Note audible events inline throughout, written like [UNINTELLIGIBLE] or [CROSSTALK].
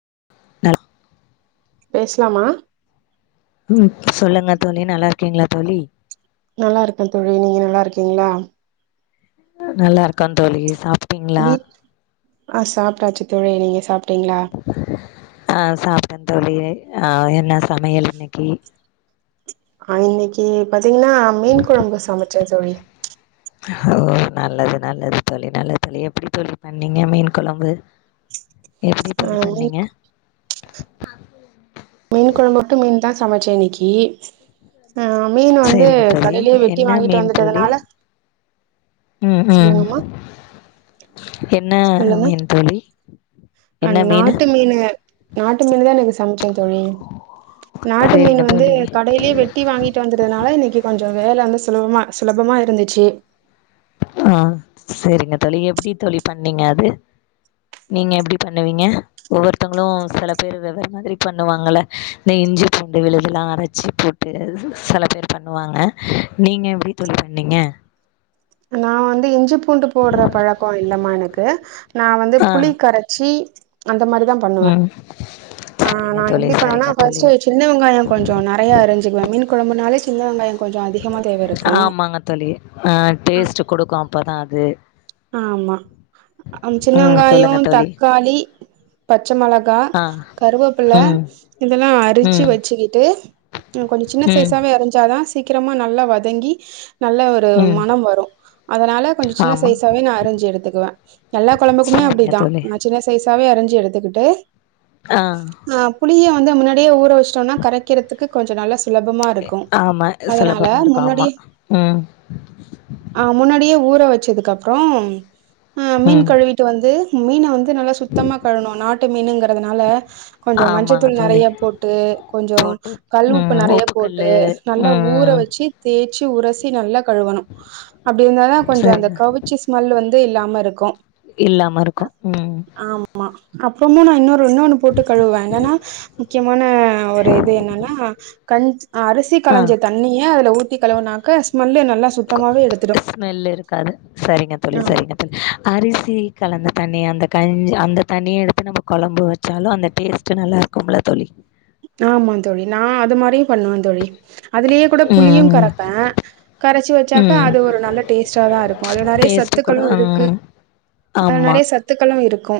[UNINTELLIGIBLE] பேசலாமா உம் சொல்லுங்க தோழி நல்லா இருக்கீங்ளா தோழி நல்லா இருக்க தோழி நீங்க நல்லா இருக்கீங்ளா நல்லா இருக்க தோழி சாப் வீட் ஆ சாப்டாச்சு தோழி நீங்க சாப் டீங்ளா அ சாப்ட்ட தோழி அ என்ன சமையல் இன்னைக்கு ஆ இன்னைக்கி பாத்தீங்ன்னா மீன் குழம்பு சமைச்ச தோழி ஓ நல்லது நல்லது தோழி நல்லது தோழி எப்டி தோழி பண்ணீங்க மீன் கொழம்பு எப்டி ஆ தோழி மீன் பண்ணிங்க மீன் கொழம்பு மட்டும் மீன் தா சமச்ச இன்னிக்கி ஆ மீன் வந்து சேரிங்க தோழி கடையலயே வெட்டி என்ன வாங்கிட்டு மீன் தோழி வந்துட்டதுனால ம் ம் சொல்லுங்கம்மா என்ன சொல்லுங்க மீன் தோழி ஆ என்ன மீனு நாட்டு மீனு தா எனக்கு ம் சமச்சன் தோழி நாட்டு மீன் சேரிங்க வந்து தோழி கடையிலயே வெட்டி வாங்கிட்டு வந்ததுனால இன்னிக்கு கொஞ்சோ வேல வந்து சு சுலபமா சுலபமா இருந்துச்சி ஆ சேரிங்க தோழி எப்டி தோழி பண்ணீங்க அது நீங்க எப்படி பண்ணுவீங்க ஒவ்வொருத்தங்களு சில பேரு வெவ்வேற மாதிரி பண்ணுவாங்கல்ல இந்த இஞ்சி பூண்டு விழுதல்லா அரைச்சு போட்டு சில பேர் பண்ணுவாங்க நீங்க எப்டி தோழி பண்ணீங்க நா வந்து இஞ்சிப் பூண்டு போடுற பழக்கோ இல்லமா எனக்கு நா வந்து ஆ புளி கரைச்சி அந்த மாரிதா பண்ணுவ ம் ஆ சரிங்க நா தோழி எப்டி பண்ணுவனா சரிங்க தோழி ஃபர்ஸ்ட் சின்ன வெங்காய கொஞ்சோ நெறைய அரிஞ்சிக்குவ மீன் குழம்புனாலே சின்ன வெங்காய கொஞ்சோ அதிகமா தேவ இருக்கும் டேஸ்டு குடுக்கு அப்ப தா அது [UNINTELLIGIBLE] ஆமா சின்ன ம் வெங்காயோ சொல்லுங்க தோழி தக்காளி பச்ச மொளகா ஆ கருவேப்பிள்ள ம் இதெல்லா அர ரிச்சி ம் வச்சிக்கிட்டு ம் கொஞ்ச சின்ன ம் சைஸாவே அரிஞ்சாதா சீக்கிரமா நல்லா வதங்கி நல்ல ஒரு ம் மனம் வரு அதனால கொஞ்சோ சின்ன ஸ் ஆமா அப்பவே நான் அறிஞ்சி எடுத்துக்குவேன் எல்லா குழம்புக்குமே சரிங்க அப்படிதான் தோழி நான் சின்ன சைஸ்ச அப்பவே அறிஞ்சி எடுத்துக்கிட்டு ஆ நா அப்படியா வந்து முன்னாடியே ஊற வெச்சிடோம்ன கரைக்கிறதுக்கு கொஞ்ச நல்ல கே ஆமா சுலபமா இருக்கும் ஆமா முன்னாடியே ம்ம் செதுக்கப் அப்றோ ஆ மீன் ம் கழுவிட்டு வந்து மீன வந்து நல்லா சுத்தமா கழுவனு நா ட்டு மீனுங்கிறதுனால கொஞ்ச ஆமாங்க மஞ்சத்தூள் தோழி நெறையா போட்டு கொஞ்ச போட்டு கல்லுப்பு ம் நெறையா போட்டு உப்புக்கல்லு நல்லா ஊற ம் வெச்சு தே ச்சி உரசி நல்லா கழுவணு அப்டி இருந்தாதா கொஞ்ச அந்த சரிங்க கவுச் ஸ்மெல்லு வந்து இல்லாம இருக்கு இல்லாம இருக்கு ம் அப்புறமா நா இன்னொ னு போட்டு கழுவே என்னனா முக்கியமான ஒரு இது என்னன்னா கஞ் அரிசி ஆ கழிஞ்ச தண்ணிய அதுல ஊத்தி கழுவுனாக்க ஸ்மெல்லு நல்லா சுத்தமாவே எடுத்துடு ஸ்மெல் இருக்காது சரிங்க தோழி ஆமா சரிங்க தோழி அரிசி கலந்த தண்ணிய அந்த கஞ்சி அந்த தண்ணிய எடுத்து நம்ம கொழம்பு வெச்சாலு அந்த டேஸ்ட்டு நல்லா இருக்கும்ல தோழி ஆமா தோழி நா அது மாரி பண்ணுவந் தோழி அதுலயே கூட புளியு ம் கரப்ப கரைச்சு வச்சாக்க ம் அது ஒரு நல்ல டேஸ்ட்டாதா இருக்கு அதுல நறைய டேஸ்ட்டு கூட சத்துக்களு இலுக்கு ம் அதுல ஆமா நறைய சத்துக்களு இருக்கு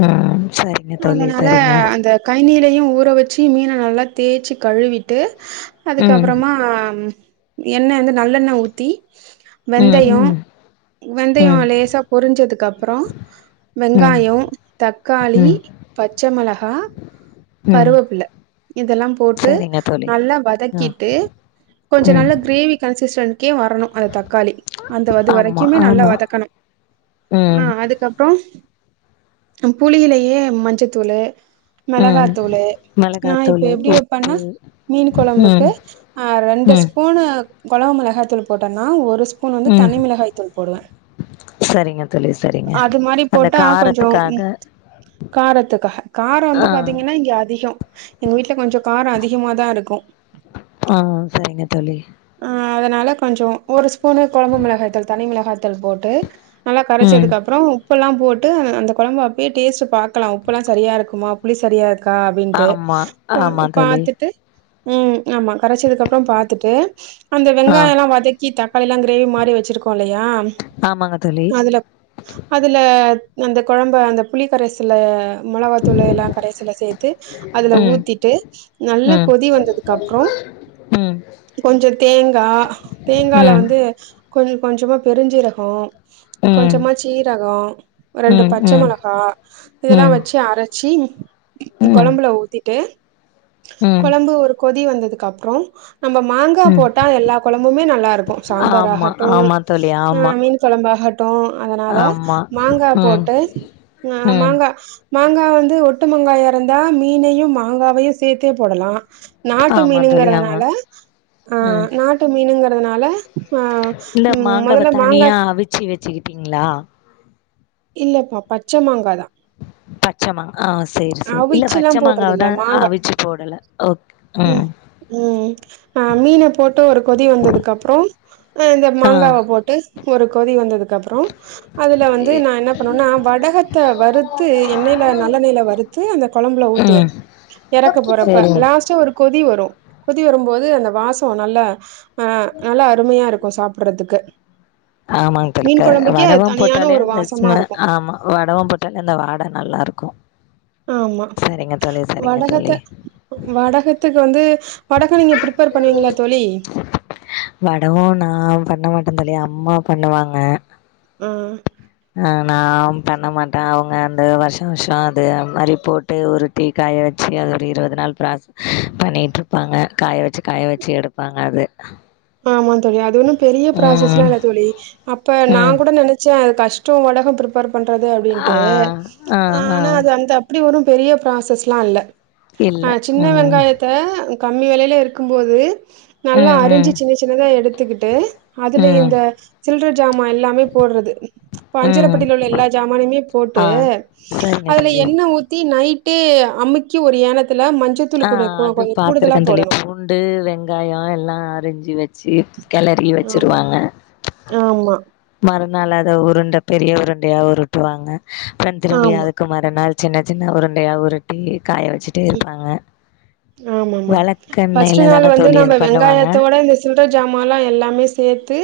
ம் சரிங்க தோழி சரிங்க யிலயு ஊற வச்சு மீனை நல்லா தேச்சு கழுவிட்டு ம் அதுக்கப்பறமா எண்ணெ வந்து நல்லெண்ணெ ஊத்தி ம் வெந்தய ம் வெந்தய ம் லேசா பொரிஞ்சதுக்கு அப்ற ம் வெங்காய தக்காளி ம் பச்ச மெளகா ம் கருவேப்பில இதெல்லா போட்டு சரிங்க தோழி நல்லா ஆ வதக்கிட்டு கொஞ்ச ம் நல்லா கிரேவி கன்சிஸ்டென் சிக்கே வரணு அந்த தக்காளி அந்த அது ஆமா வரைக்குமே நல்லா ஆமா வதக்கணு ஆ ம் அதுக்கப்ற புளியிலயே மஞ்சத்தூளு ம் மெளகாத்தூளு நா இப்ப மிளகாத்தூளு எப்டி உப்பு வெப்பன்னா மீன் ம் கொழம்புக்கு அ ரெண்டு ம் ஸ்பூனு கொழம்பு மொளகாத்தூள் போட்டன்னா ஒரு ஸ் பூன் வந்து ம் தனி மிளகாய் தூள் போடுவ சரிங்க தோழி சரிங்க அது மாரி அந்த போட்டா கொஞ்சோ காரத்துக்காக காரத்துக்காக கார வந்து ஆ பாத்திங்கன்னா இங்க அதிக எங்க வீட்ல கொஞ்ச கார அதிகமாதா இருக்கு ஆ சரிங்க தோழி ஆ அதனால கொஞ்ச ஒரு ஸ்பூனு கொழம்பு மிளகாயத்தூள் தனி மெளகாத்தூள் போட்டு நல்லா ம் கரச்சதுக்கப்றொ உப்புல்லா போட்டு அ அந்த கொழம்ப அப்பே டேஸ்ட்டு பாக்கலா உப்புல்லா சரியா இருக்குமா புளி சரியா க்கா அப்டின்ட்டு ஆமா ப ஆமா தோழி பாத்துட்டு ம் ஆமா கரச்சதுக்கப்றொ பாத்துட்டு அந்த ஆ வெங்காயொல்லா வதக்கி தக் காளியெல்லா க்ரேவி மாறி வச்சிருக்கோ இல்லையா ஆமாங்க தோழி அதுல அதுல அந்த கொழம்ப அந்த புளி கரைசல மொளவாத்தூளு எல்லா கரைசல சேத்து அதுல ம் ஊத்திட்டு நல்ல ம் கொதி வந்ததுக்கப்றொ ம் கொஞ்சொ தேங்கா தேங்கால ம் வந்து கொஞ் கொஞ்சமா பெருஞ்சீரகொ ம் ம் கொஞ்சமா சீரகொ ரெண்டு ம் பச்ச மெளகா இதெல்லா ம் வெச்சி அர சி ம் கொழம்புல ஊத்திட்டு ம் கொழம்பு ஒரு கொதி வந்ததுக்கு அப்றோ நம்ம மாங்கா ம் போட்டா எல்லா கொழம்புமே நல்லா இருக்கு, சாம்பார் ஆமா ஆகட்டு ஆமா தோழி ஆ ஆமா மீன் கொழம்பாக ட்டு அதனால ஆமா மாங்கா ம் போட்டு அ ம் மாங்கா மாங்கா வந்து ஒ ட்டு மங்காயா இருந்தா மீனையு மாங்காவையு சேத்தே போடலா. நாட்டு ஆமா தோழி ஆமா மீனுங்கறதுனால ஆ, ம் நாட்டு மீனுங் கறதுனால ஆ, ம் மொதல்ல மாங்கா ச்சுக்கிட்டீங்ளா இல்லப்பா பச்ச மாங்காதா பச்ச மா ஆ, சேரி சேரி இல்ல அவிச்சுல்லா பச்ச போடுறது மாங்காவதா, இல்ல மாங்கா அவிச்சு போடல ம் ம் அ மீன போட்டு ஒரு கொதி வந்ததுக்கப்றோ அ இந்த ஆ ம் மாங்காவ போட்டு ஒரு கொதி வந்தது க்கு அப்றோ அதுல வந்து நா என்ன பண்ணுவன்னா வடகத்த வறுத்து எண்ணெய்ல நல்லெண்ணெய்ல வறுத்து அந்த கொழம்புல ஊத்துவ எறக்க போறப்ப சேரிங்க லாஸ் கொதி வரும் கொதி வரும்போது அந்த வாசம் நல்லா ஆ நல்லா அருமையாரு போ சாப்புர்றதுக்கு ஆமாங் தோழி க வடவம் தனியான போட்டாலே ஒரு அந்த வாசமா ஸ்ம இருக்கு ஆமா வடவோ போட்டாலே அந்த வாட நல்லார்க்கு ஆமா வடகத்த தோழி வடகத்துக் வந்து வடக நீங்க ப்ரிப்பேர் பண்ணுவீங்ளா தோழி பன்னலயாம் உம்மா பண்ணுவாங்க ஆ அ நாம் பண்ண மாட்டே அவ்ங்க அந்த வர்ஷோ வர்ஷோ அதும் மாரி போட்டு உருட்டி காய வச்சு அது ஒரு இருவது நாள் ப்ராஸ் பண்ணிட்ருப்பாங்க காய வச்சு காய வச்சு எடுப்பாங்க அது ஆமா தோழி அது ஒன்னு பெரிய ப்ராசஸ்லா ம் இல்ல தோழி அப்ப நா ம் கூட நெனச்சே அத் கஷ்டோ உலஹம் ப்ருப்பேர் பண்றது ஆ அப்டின்ட்டு ஆ ஆ ஆனா அது அந்த அப்டி வரும் பெரிய ப்ராசஸ்லா ல்ல இல்ல ஆ சின்ன ம் வெங்காயத்த கம்மி வெலைல இருக்கும்போது நல்லா ம் ம் அறிஞ்சி எல்லா எடுத்துக்குட்டு அதுல ம் இந்த கில்ருட் ஜாமா எல்லாமே போட்றது இப்ப ம் அஞ்சரப்பெட்டில உள்ள எல்லா ஜாமானுமே போட்டு ஆ சரிங்க அதுல தோழி எண்ண ஊத்தி நை ட்டு அம்மிக்கு ஒரு யானத் ஆ அது பாத்துருக்கே தோழி போடணு பூண்டு வெங்காயோ எல்லா அரிஞ்ச் ஞ்சி வச்சி கெளரி ஆமா வச்சிருவாங்க ஆமா மற னால அத உருண்ட பெரிய உருண்டையா உருட்டுவாங்க ப்றன் திரும்பி ஆமா அதுக்கு மறுநாள் சின்ன சின்ன உருண்டையா உருட்டி காய வச்சுட்டே இருப்பாங்க ஆமா ஆமா விளக்கெண்ணெயில ஃப்ர்ஸ்ட்டு நாள் தானே வந்து தோழி அது நம்ம பண்ணுவாங்க? வெங்காயத்தோட இந்த சில்ற ஜாமாலா எல்லாமே சேத்து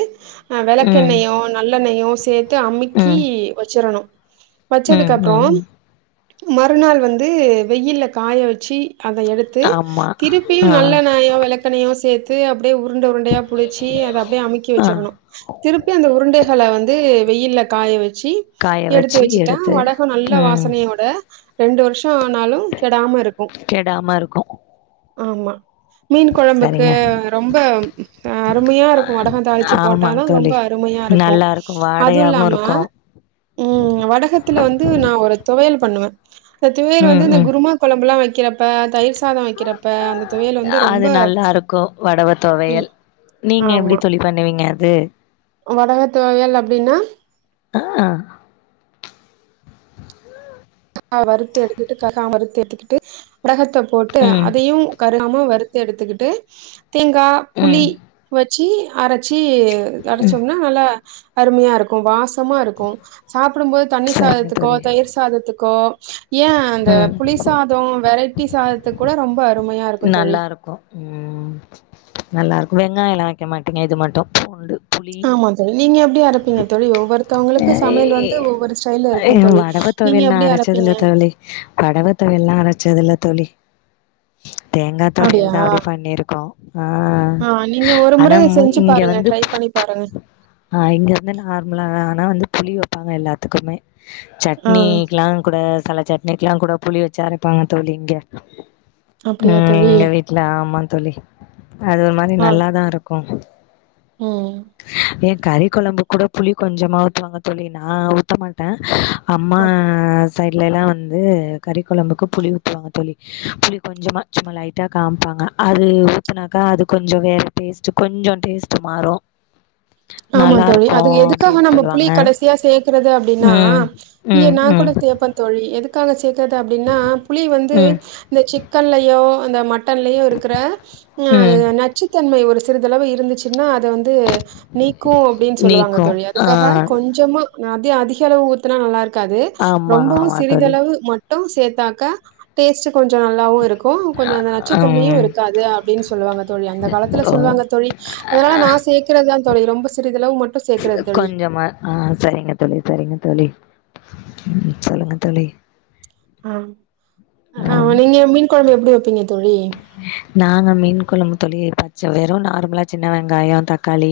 ஆ ம். வெளக்கெண்ணையு நல்லெண்ணயு சேத்து அமுக்கி ம். வச்சிரணு ம். வச்சதுக்கப்றோ ம். ம். மறுநாள் வந்து வெயில்ல காய வச்சி அதய - த்து ஆமா. திருப்பியு ஆ. நல்ல நாயோ வெளக்கென்னையோ சேத் - து அப் அப்டியே உருண்ட உருண்டையா புடிச்சி அத அப்டியே அமிக்கி ஆ. வச்சிடணு திருப்பி அந்த உருண்டைய கள வந்து வெயில்ல காய வெ ச்சி காய எடுத்து வச்சு வெச்சுட்டா எடுத்து வடக நல்ல ம். வாசனையோட ரெண்டு வருஷ் ஷொ ஆனாலு கெடாம இருக்கு கெடாம இருக்கும். ஆமா மீன் கொழம்புக்கு சரிங்க. ரொம்ப அருமையா இருக்கு வடக தாளிச்சு போட்டாதா ஆமாங்க ரொம்ப தோழி. அருமையா இருக்கு நல்லாருக்கும். அதுவு வாடையாவும் இல்லாம இருக்கும். உஹ்ம் வடகத்துல வந்து நா ஒரு துவையல் பண்ணுவே இந்த துவயல் ம். வந்து இந்த ம். குருமா குழம்பெல்லா வைக் அப்ப தயிர்ச் அது நல்லா இருக்கு வடவ ம் தொவயல் நீங்க எப்டி ஆமா தோழி பண்ணுவீங்க து வடக தொவையல் அப்டின்னா ஆஹ்அ வருத்து எடுத்துட்டு ககாம வருத்து எடுத்துக்கிட்டு உடக ட்ட போட்டு ம் அதையு க லாம வருத்து எடுத்துக்குட்டு தேங்கா புளி ம் வ ச்சி அரச் சி அடச்சோம்னா நல்லா அருமையா இருக்கு வாச் சமா இருக்கு சாப்பிடும்போது தண்ணி சரிங்க சாதத்துக்கோ தோழி தயிர் சாதத்துக் கொ ஏ அந்த ம் புளி சாதோ வெரைட்டி சாத துக்கூட ரொம்ப அருமையா இருக்கு தோழி நல்லா இருக்கு உம் நல்லா இருக் வெங்காயலா வைக்க மாட்டீங்க இது மட்டோ பூண்டு புளி ஆமா தோழி நீங்க எப்டி அரப்பீங்க தோழி ஒவ்வொருத்தவங்களுக்கு சமையல் வந்து ஒவ்வொரு ஸ்டைல்ல ஏ இருக்கு தோழி வடவ நீங்க தொவையல் நா எப்டி அரப்பீங்க அரச்சதில்ல தோழி வடவ தொவையல்லா அரச்சதில்ல தோழி தேங்கா அப்டியா துவையல்தா அப்டி பண்ணிருக்கோ ஆ ஆ நீங்க ஒரு ஆனா முறை மு செஞ்சு இங்க பாருங்க வந்து ட்ரை பண்ணி பாருங்க ஆ இங்க வந்து நார்மலா ஆனா வந்து புளி வப்பாங்க எல்லாத்துக்குமே. ஆ சட்னிக்கிலாம் கூட செல சட்னிக்கெல்லாம் கூட புளி வச்சி அரைப்பாங்க தோழி இங்க அப்டியா ம் தோழி எங்க வீட்ல ஆமா தொழி அது ஒரு மாதிரி ஆ நல்லாதான் இருக்கும். ம் போ எ கறி கொழம்புக் கூட புளி கொஞ்சமா ஊத்துவாங்க தோழி நா ஊத்தமாட்ட அம்மாஸ் சைட்லலைலா வந்து கறி கொழம்புக்கு புளி ஊத்துவாங்க தோழி புளி கொஞ்சமா சும்மா லைட்டா காமிப்பாங்க அது ஊத்துனாக்கா அது கொஞ்சோ வேற டேஸ்ட்டு கொஞ்சோ டேஸ்ட்டு மாறு ஆமாந் தோழி நல்லாருக்கு அது எதுக்காக அப்டின்னு நம்ம புளி சொல்லுவாங்க கடைசியா சேக்கறது அப்டினா ம் இங்க ம் நா ம் கூட சேப்பந் தோழி எதுக் காக சேக் அதாது அப்டின்னா புளி வந்து ம் இந்த சிக்கன்லயோ- அந்த மட் டன்லயும் இருக்கிற ம் அ நச்சுத்தன்மை ஒரு சிறிதளவு இருந்துச்சுன்னா அத வந்து நீக்கும் அப்படின்னு சொல்லுவாங்க நீக்கு தோழி ஆ அதுக்காக கொஞ்சமா நான் அதி-அதிக அளவு ஊத்துனா நல்லா இருக் இருக்காது ஆமா ரொம்பவு ஆமா தோழி சிறிதளவு மட் சேர்த்தாக்க டேஸ்ட் [INAUDIBLE] கொஞ்சம் நல்லாவு இருக்கும் கொஞ்சம் அந்த நச்சுத்தன்மையு ம் இருக்காது அப்டின்னு சொல்லுவாங்க தோழி அந்த காலத்துல ஓ சொல்லுவாங்க தோழி அதனால நான் சிக்கறது தொழி ரொம்ப சிம் கொஞ்சமா ஆ சரிங்க தோழி சரிங்க தோழி. உம் சொல்லுங்க தோழி ஆஹ். அ ஆம் ஆமா நீங்க மீன் குழம்பு எப்டி வைப்பீங்க? தோழி நாங்க மீன் குழம்பு தொளி பச்சை வெறும் நார்மலா சின்ன வெங்காயம் தக்காளி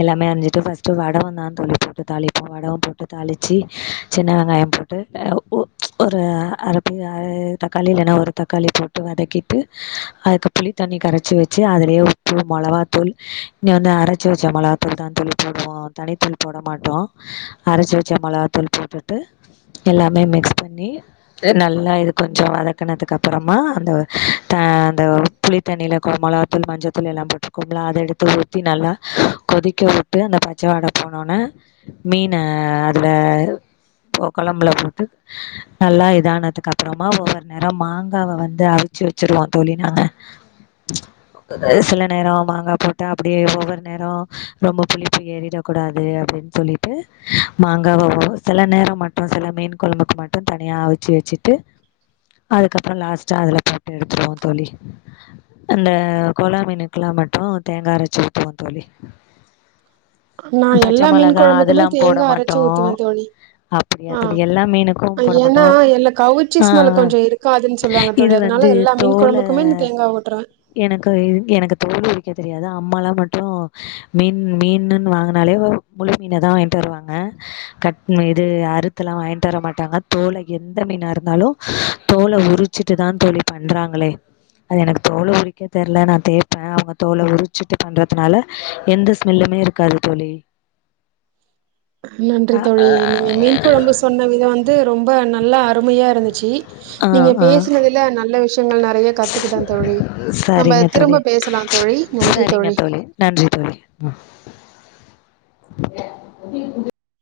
எல்லாமே அரிஞ்சிட்டு ஃபர்ஸ்ட்டு வடவ தான் தோளி போட்டு தாளிப்போம் வடவம் போட்டு தாளிச்சு சின்ன வெங்காயம் போட்டு அ ஒ-ஒரு அறு அரை தக்காளி இல்லைன்னா ஒரு தக்காளி போட்டு வதக்கிட்டு. அதுக்கு புளித்தண்ணி கரைச்சி வச்சு அதுலயே உப்பு மிளகாத்தூள் இன்ன வந்து அரச்சி வச்ச மிளகாத்தூள் தான் தூள் போடுவோ தனித்தூள் போட மாட்டோ அரச்சி வச்ச மிளகாத்தூள் போட்டுட்டு எல்லாமே மிக்ஸ் பண்ணி நல்லா இது கொஞ்சோ வதக்கனதுக்கு அப்றமா அந்த ஹ அந்த புளித்தண்ணியில கொ மிளகத்தூள் மஞ்சத்தூள் எல்லாம் போட்டிருக்கோம்பல்ல அதை எடுத்து ஊத்தி நல்லா கொதிக்க விட்டு அந்த பச்சைவாடை போனோன்னே மீனை அதில போ குழம்புல போட்டு நல்லா இதானதுக்கு அப்புறமா ஒவ்வொரு நேரம் மாங்காவை வந்து அவிச்சு வ வச்சிருவோ தோழி நாங்க சில நேரம் மாங்காய் போட்டு அப்டியே ஒவ்வொரு நேரம் ரொம்ப புளிப்பு ஏறிடக்கூடாது அப்டின்னு சொல்லிட்டு மாங்காவ சில நேரம் மட்டு சில மீன் குழம்புக்கு மட்டும் தனியா அவிச்சு வச்சுட்டு அதுக்கப்பறோ லாஸ்ட்டா அதுல போட்டு எடுத்துடுவோ தோழி அந்த கோலா மீனுக்குலா மட்டு தேங்கா அரச்சி ஊத்துவோ தோழி நா பச்ச எல்லா மீன் மொளகா கொழம்புக்குமே அதெல்லா போட தேங்கா அரச்சு மாட்டோ ஊத்துவே தோழி அப்படியா தோழி ஆஹ் எல்லா மீனுக்கு போட மாட்டோ ஏன்னா எல்ல கவுச்ச ஸ்மெல் கொஞ்ச இருக்காதுன்னு சொல்லுவாங்க தோழி அதுனா ந்து தோல எனக்கு எனக்கு தோல் உரிக் க்கே தெரியாது அம்மாலா மட்டு மீன் மீன்ணுன்னு வாங்கனாலே வ முழு மீன தா வாங்கிட்டு வருவாங்க கட் இது அறுத்துல்லா வாங்கிட்டு வர மாட்டாங்க தோல எந்த மீனா இருந்தாலு தோல உரிச்சிட்டு தா தோழி பண்றாங்களே அது எனக்கு தோல உறிக்க தெரில நா தேப்பே அவங்க தோல உரிச்சுட்டு பண்றத்துனால எந்த ஸ்மெல்லுமே இருக்காது தோழி நன்றி அ அ தோழி நீங்க மீன் கொழம்பு சொன்ன விதம் வந்து ரொம்ப நல்லா அருமயா இருந்துச்சு ஆ நீங்க ஆ பேசினதுல நல்ல விஷ்யோ கள்ள நெறயா கத்துக்கிட்ட தோழி நம்ப சரிங்க தோழி திரும்ப பேசலாந் தோழி நன்றி சரிங்க தோழி நன்றி தோழி ம் [UNINTELLIGIBLE]